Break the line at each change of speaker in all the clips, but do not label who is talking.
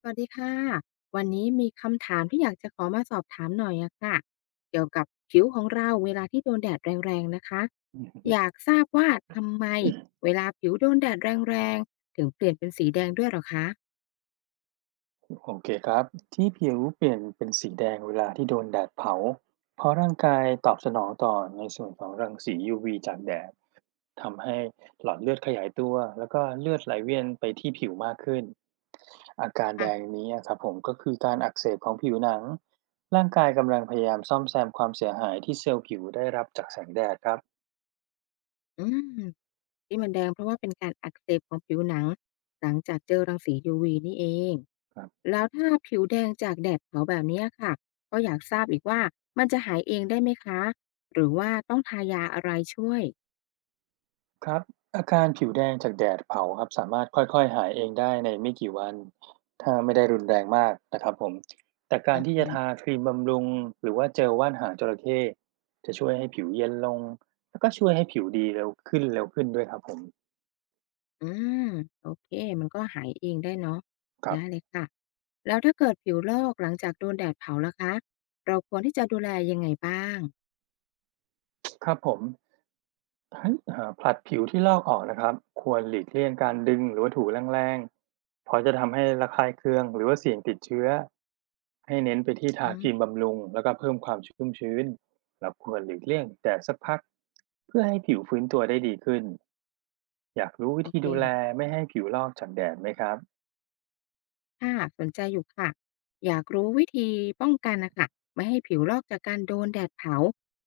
สวัสดีค่ะวันนี้มีคำถามที่อยากจะขอมาสอบถามหน่อยอะค่ะเกี่ยวกับผิวของเราเวลาที่โดนแดดแรงๆนะคะอยากทราบว่าทำไมเวลาผิวโดนแดดแรงๆถึงเปลี่ยนเป็นสีแดงด้วยเหรอคะ
โอเคครับที่ผิวเปลี่ยนเป็นสีแดงเวลาที่โดนแดดเผาเพราะร่างกายตอบสนองต่อในส่วนของรังสี UV จากแดดทำให้หลอดเลือดขยายตัวแล้วก็เลือดไหลเวียนไปที่ผิวมากขึ้นอาการแด
อ่ะ
งนี้อะครับผมก็คือการอักเสบของผิวหนังร่างกายกำลังพยายามซ่อมแซมความเสียหายที่เซลล์ผิวได้รับจากแสงแดดครับ
อืมที่มันแดงเพราะว่าเป็นการอักเสบของผิวหนังหลังจากเจอรังสี UV นี่เองแล้วถ้าผิวแดงจากแดดเผาแบบเนี้ยค่ะก็อยากทราบอีกว่ามันจะหายเองได้ไหมคะหรือว่าต้องทายาอะไรช่วย
ครับอาการผิวแดงจากแดดเผาครับสามารถค่อยๆหายเองได้ในไม่กี่วันถ้าไม่ได้รุนแรงมากนะครับผมแต่การ
อือ
ที่จะ
ฮึ
ทาครีมบำรุงหรือว่าเจลว่านหางจระเข้จะช่วยให้ผิวเย็นลงแล้วก็ช่วยให้ผิวดีเร็วขึ้นเร็วขึ้นด้วยครับผม
อาโอเคมันก็หายเองได้เนาะ
ครับ
ได้เลยค่ะแล้วถ้าเกิดผิวลอกหลังจากโดนแดดเผาล่ะคะเราควรที่จะดูแลยังไงบ้าง
ครับผม ถ้าผลัดผิวที่ลอกออกนะครับควรหลีกเลี่ยงการดึงหรือว่าถูแรงๆเพราะจะทำให้ระคายเคืองหรือว่าเสี่ยงติดเชื้อให้เน้นไปที่ทา
อื
ค
ม
รีมบำรุงแล้วก็เพิ่มความชุ่มชื้นเราควรหลีกเลี่ยงแดดสักพักเพื่อให้ผิวฟื้นตัวได้ดีขึ้นอยากรู้วิ
โอ
ธี
เค
ดูแลไม่ให้ผิวลอกจากแดดไหมครับ
ค่ะสนใจอยู่ค่ะอยากรู้วิธีป้องกันนะค่ะไม่ให้ผิวลอกจากการโดนแดดเผา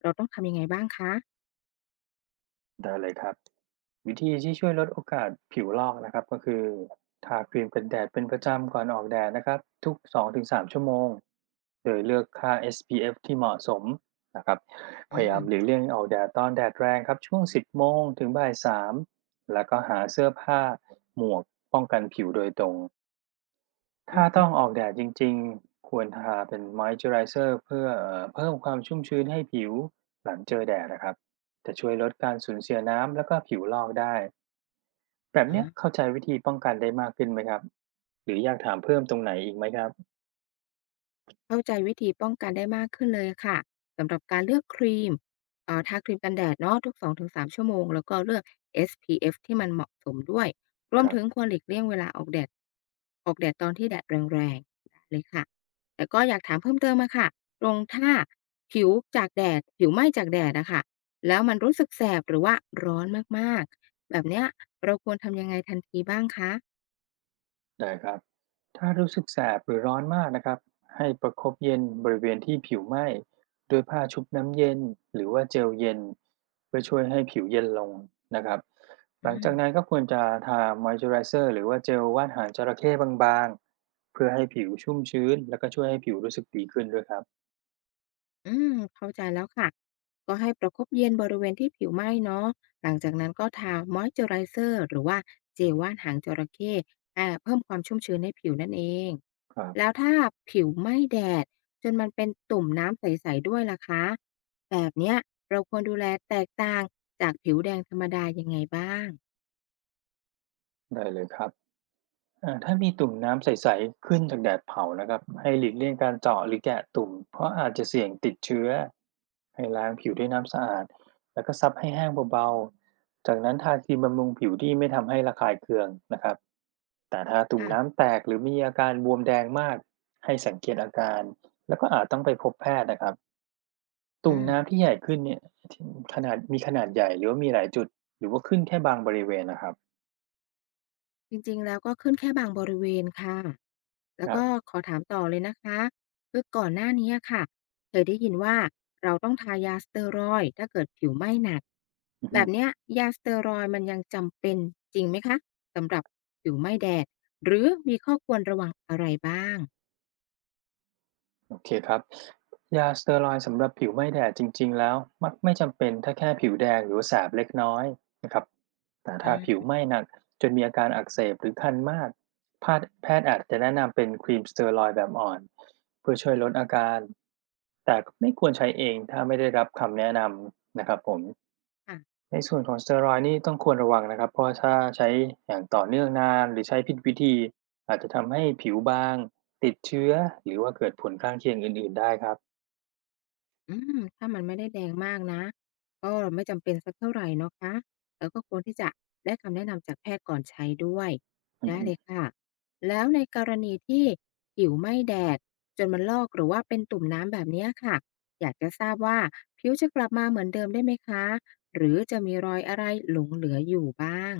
เราต้องทำยังไงบ้างคะ
ได้เลยครับวิธีที่ช่วยลดโอกาสผิวลอกนะครับก็คือทาครีมกันแดดเป็นประจำก่อนออกแดดนะครับทุก2-3ชั่วโมงโดยเลือกค่า SPF ที่เหมาะสมนะครับพ
อื
ยา
ม
ยามหลีกเลี่ยงออกแดดตอนแดดแรงครับช่วง10โมงถึงบ่าย3แล้วก็หาเสื้อผ้าหมวกป้องกันผิวโดยตรง
อื
ถ้า
มอฮึอ
ต้องออกแดดจริงๆ ควรทาเป็น Moisturizer เพื่อเพิ่มความชุ่มชื้นให้ผิวหลังเจอแดดนะครับจะช่วยลดการสูญเสียน้ำแล้วก็ผิวลอกได้ แบบเนี้ย
อ่า
เข้าใจวิธีป้องกันได้มากขึ้นไหมครับ หรืออยากถามเพิ่มตรงไหนอีกไหมครับ
เข้าใจวิธีป้องกันได้มากขึ้นเลยค่ะสำหรับการเลือกครีมทาครีมกันแดดเนาะทุก2-3ชั่วโมงแล้วก็เลือก SPF ที่มันเหมาะสมด้วยรว
ค
ม
รับ
ถึงควรหลีกเลี่ยงเวลาออกแดดออกแดดตอนที่แดดแรงๆได้เลยค่ะแต่ก็อยากถามเพิ่มเติมมาค่ะตรงถ้าผิวจากแดดผิวไหม้จากแดดอะค่ะแล้วมันรู้สึกแสบหรือว่าร้อนมากๆแบบเนี้ยเราควรทำยังไงทันทีบ้างคะ
ได้ครับถ้ารู้สึกแสบหรือร้อนมากนะครับให้ประคบเย็นบริเวณที่ผิวไหม้ด้วยผ้าชุบน้ำเย็นหรือว่าเจลเย็นเพื่อช่วยให้ผิวเย็นลงนะครับห
อื
ลัง
ม
จากนั้นก็ควรจะทามอยเจอไรเซอร์หรือว่าเจลว่านหางจระเข้บางๆเพื่อให้ผิวชุ่มชื้นแล้วก็ช่วยให้ผิวรู้สึกดีขึ้นด้วยครับ
อืมเข้าใจแล้วค่ะก็ให้ประคบเย็นบริเวณที่ผิวไหม้เนาะหลังจากนั้นก็ทา Moisturizer หรือว่าเจลว่านหางจระเข้อ่าเพิ่มความชุ่มชื้นให้ผิวนั่นเอง
ครั
แล้
บ
วถ้าผิวไหม้แดดจนมันเป็นตุ่มน้ำใสๆด้วยล่ะคะแบบเนี้ยเราควรดูแลแตกต่างจากผิวแดงธรรมดายังไงบ้าง
ได้เลยครับ ถ้ามีตุ่มน้ำใสๆขึ้นจากแดดเผานะครับให้หลีกเลี่ยงการเจาะหรือแกะตุ่มเพราะอาจจะเสี่ยงติดเชื้อให้ล้างผิวด้วยน้ำสะอาดแล้วก็ซับให้แห้งเบาๆจากนั้นทาครีมบำรุงผิวที่ไม่ทำให้ระคายเคืองนะครับแต่ถ้าตุ่ม
ค่ะ
น้ำแตกหรือมีอาการบวมแดงมากให้สังเกตอาการแล้วก็อาจต้องไปพบแพทย์นะครับตุ่ม
อื
น้ำ
ม
ที่ใหญ่ขึ้นเนี่ยที่ขนาดมีขนาดใหญ่หรือว่ามีหลายจุดหรือว่าขึ้นแค่บางบริเวณนะครับ
จริงๆแล้วก็ขึ้นแค่บางบริเวณค่ะ แล้
ค
ว
รั
ก็
บ
ขอถามต่อเลยนะคะคือก่อนหน้านี้ค่ะเคยได้ยินว่าเราต้องทายาสเตียรอยด์ถ้าเกิดผิวไหม้หนัก
อือ
แบ
ฮึ
บเนี้ยยาสเตียรอยด์มันยังจำเป็นจริงไหมคะสำหรับผิวไหม้แดดหรือมีข้อควรระวังอะไรบ้าง
โอเคครับยาสเตียรอยด์สำหรับผิวไม่แดดจริงๆแล้วมักไม่จำเป็นถ้าแค่ผิวแดงหรือว่าแสบเล็กน้อยนะครับแต่
อื
ถ้าผิวไห
ม
ม้หนักจนมีอาการอักเสบหรือคันมากแพทย์อาจจะแนะนำเป็นครีมสเตียรอยด์แบบอ่อนเพื่อช่วยลดอาการแต่ไม่ควรใช้เองถ้าไม่ได้รับคำแนะนำนะครับผม
ค่ะ
ในส่วนของสเตียรอยด์นี่ต้องควรระวังนะครับเพราะถ้าใช้อย่างต่อเนื่องนานหรือใช้ผิดวิธีอาจจะทำให้ผิวบางติดเชื้อหรือว่าเกิดผลข้างเคียงอื่นๆได้ครับ
อืมถ้ามันไม่ได้แดงมากนะก็ไม่จำเป็นสักเท่าไหร่นะคะแล้วก็ควรที่จะได้คำแนะนำจากแพทย์ก่อนใช้ด้วย
อือ
ได้
ฮึ
เลยค่ะแล้วในกรณีที่ผิวไม่แดดจนมันลอกหรือว่าเป็นตุ่มน้ำแบบเนี้ยค่ะอยากจะทราบว่าผิวจะกลับมาเหมือนเดิมได้ไหมคะหรือจะมีรอยอะไรหลงเหลืออยู่บ้าง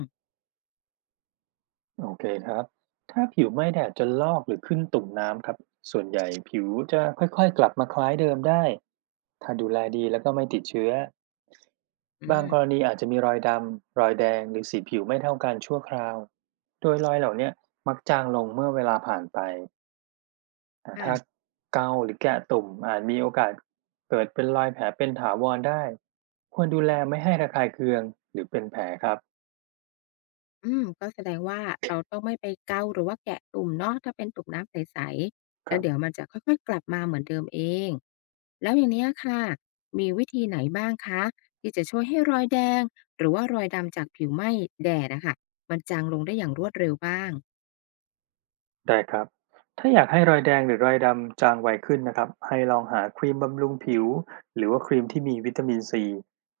โอเคครับถ้าผิวไหม้แดดจนลอกหรือขึ้นตุ่มน้ำครับส่วนใหญ่ผิวจะค่อยๆกลับมาคล้ายเดิมได้ถ้าดูแลดีแล้วก็ไม่ติดเชื้อ
อื
บาง
ม
กรณีอาจจะมีรอยดำรอยแดงหรือสีผิวไม่เท่ากันชั่วคราวโดยรอยเหล่าเนี้ยมักจางลงเมื่อเวลาผ่านไป ถ้า
ค่ะ
เกาหรือแกะตุ่มอาจมีโอกาสเกิดเป็นรอยแผลเป็นถาวรได้ควรดูแลไม่ให้ระคายเคืองหรือเป็นแผลครับ
อืมก็แสดงว่าเราต้องไม่ไปเกาหรือว่าแกะตุ่มเนาะถ้าเป็นตุ่มน้ำใสๆ
ค
แล้
รั
วเดี๋ยว
บ
มันจะค่อยๆกลับมาเหมือนเดิมเองแล้วอย่างเนี้ยค่ะมีวิธีไหนบ้างคะที่จะช่วยให้รอยแดงหรือว่ารอยดำจากผิวไหม้แดดอะค่ะมันจางลงได้อย่างรวดเร็วบ้าง
ได้ครับ ถ้าอยากให้รอยแดงหรือรอยดำจางไวขึ้นนะครับให้ลองหาครีมบำรุงผิวหรือว่าครีมที่มีวิตามินซี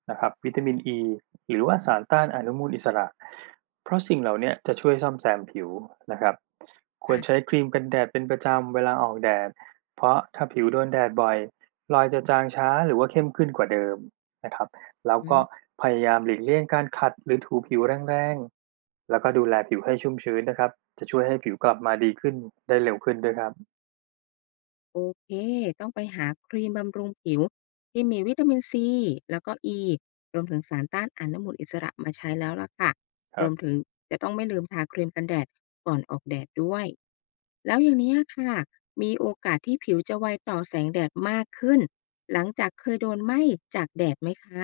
นะครับวิตามินอ e, ีหรือว่าสารต้านอนุมูลอิสระ เพราะสิ่งเหล่าเนี้ยจะช่วยซ่อมแซมผิวนะครับควร
ค่ะ
ใช้ครีมกันแดดเป็นประจำเวลาออกแดดเพราะถ้าผิวโดนแดดบ่อยรอยจะจางช้าหรือว่าเข้มขึ้นกว่าเดิมนะครับ แล้ว
อื
ก็
ม
พยายามหลีกเลี่ยงการขัดหรือถูผิวแรงๆ แล้วก็ดูแลผิวให้ชุ่มชื้นนะครับจะช่วยให้ผิวกลับมาดีขึ้นได้เร็วขึ้นด้วยครับ
โอเค ต้องไปหาครีมบำรุงผิวที่มีวิตามินซีแล้วก็ E รวมถึงสารต้านอนุมูลอิสระมาใช้แล้วล่ะค่ะ
ค
ร
รั
ว
บ
มถึงจะต้องไม่ลืมทาครีมกันแดดก่อนออกแดดด้วย แล้วอย่างนี้ยค่ะ มีโอกาสที่ผิวจะไวต่อแสงแดดมากขึ้นหลังจากเคยโดนไหม้จากแดดไหมคะ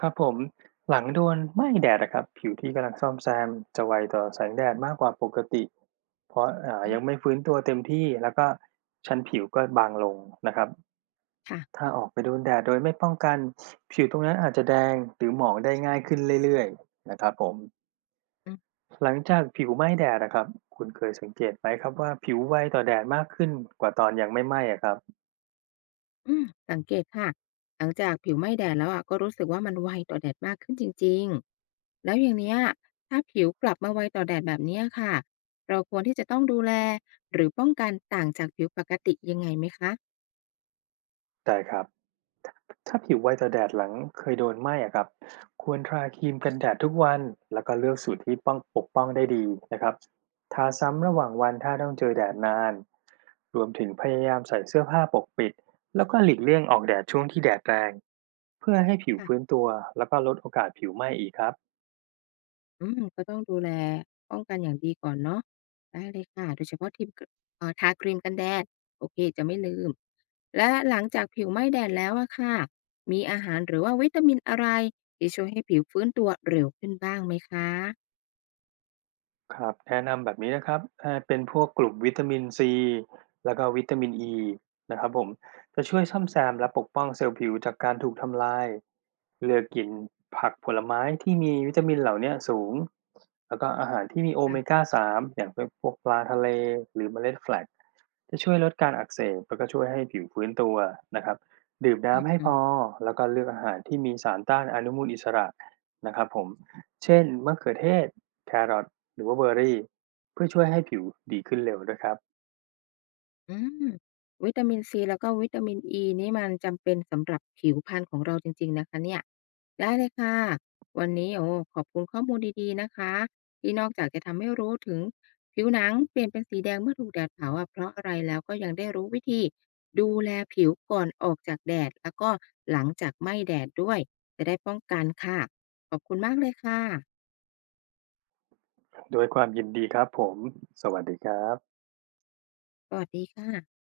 ครับผม หลังโดนไหม้แดดนะครับผิวที่กำลังซ่อมแซมจะไวต่อแสงแดดมากกว่าปกติ เพราะ
อืม
ยังไม่ฟื้นตัวเต็มที่แล้วก็ชั้นผิวก็บางลงนะครับ
ค่ะ
ถ้าออกไปโดนแดดโดยไม่ป้องกันผิวตรงนั้นอาจจะแดงหรือหมองได้ง่ายขึ้นเรื่อยๆนะครับผม หลังจากผิวไหม้แดดนะครับคุณเคยสังเกตไหมครับว่าผิวไวต่อแดดมากขึ้นกว่าตอนยังไม่ไหม้อะครับ
อืมสังเกตค่ะหลังจากผิวไหม้แดดแล้วอะก็รู้สึกว่ามันไวต่อแดดมากขึ้นจริงๆแล้วอย่างเนี้ยถ้าผิวกลับมาไวต่อแดดแบบเนี้ยค่ะเราควรที่จะต้องดูแลหรือป้องกันต่างจากผิวปกติยังไงไหมคะ
ใช่ครับถ้าผิวไวต่อแดดหลังเคยโดนไหม้อะครับควรทาครีมกันแดดทุกวันแล้วก็เลือกสูตรที่ป้องปกป้องได้ดีนะครับทาซ้ำระหว่างวันถ้าต้องเจอแดดนาน รวมถึงพยายามใส่เสื้อผ้าปกปิดแล้วก็หลีกเลี่ยงออกแดดช่วงที่แดดแรงเพื่อให้ผิวฟื้น
ค่ะ
ตัวแล้วก็ลดโอกาสผิวไหม้อีกครับ
อืมก็ต้องดูแลป้องกันอย่างดีก่อนเนาะได้เลยค่ะโดยเฉพาะทีมทาครีมกันแดดโอเคจะไม่ลืมและหลังจากผิวไหม้แดดแล้วอะค่ะมีอาหารหรือว่าวิตามินอะไรที่ช่วยให้ผิวฟื้นตัวเร็วขึ้นบ้างไหมคะ
ครับแนะนำแบบนี้นะครับเป็นพวกกลุ่มวิตามินซีแล้วก็วิตามินอีนะครับผมจะช่วยซ่อมแซมและปกป้องเซลล์ผิวจากการถูกทำลายเลือกกินผักผลไม้ที่มีวิตามินเหล่าเนี้ยสูงแล้วก็อาหารที่มีโอเม
ค่ะ
ก้า3อย่างเป็นพวกปลาทะเลหรือเมล็ดแฟลกจะช่วยลดการอักเสบแล้วก็ช่วยให้ผิวฟื้นตัวนะครับดื่ม
อือ
น้ำให้
ฮึ
พอแล้วก็เลือกอาหารที่มีสารต้านอนุมูลอิสระนะครับผมเช่นมะเขือเทศแครอท หรือว่าเบอร์รี่เพื่อช่วยให้ผิวดีขึ้นเร็วด้วยครับ
อืมวิตามินซีแล้วก็วิตามินอีนี่มันจำเป็นสำหรับผิวพรรณของเราจริงๆนะคะเนี่ยได้เลยค่ะ วันนี้โอ้ขอบคุณข้อมูลดีๆนะคะที่นอกจากจะทำให้รู้ถึงผิวหนังเปลี่ยนเป็นสีแดงเมื่อถูกแดดเผาอะเพราะอะไรแล้วก็ยังได้รู้วิธีดูแลผิวก่อนออกจากแดดแล้วก็หลังจากไม่แดดด้วยจะได้ป้องกันค่ะ ขอบคุณมากเลยค่ะ
ด้วยความยินดีครับผมสวัสดีครับ
สวัสดีค่ะ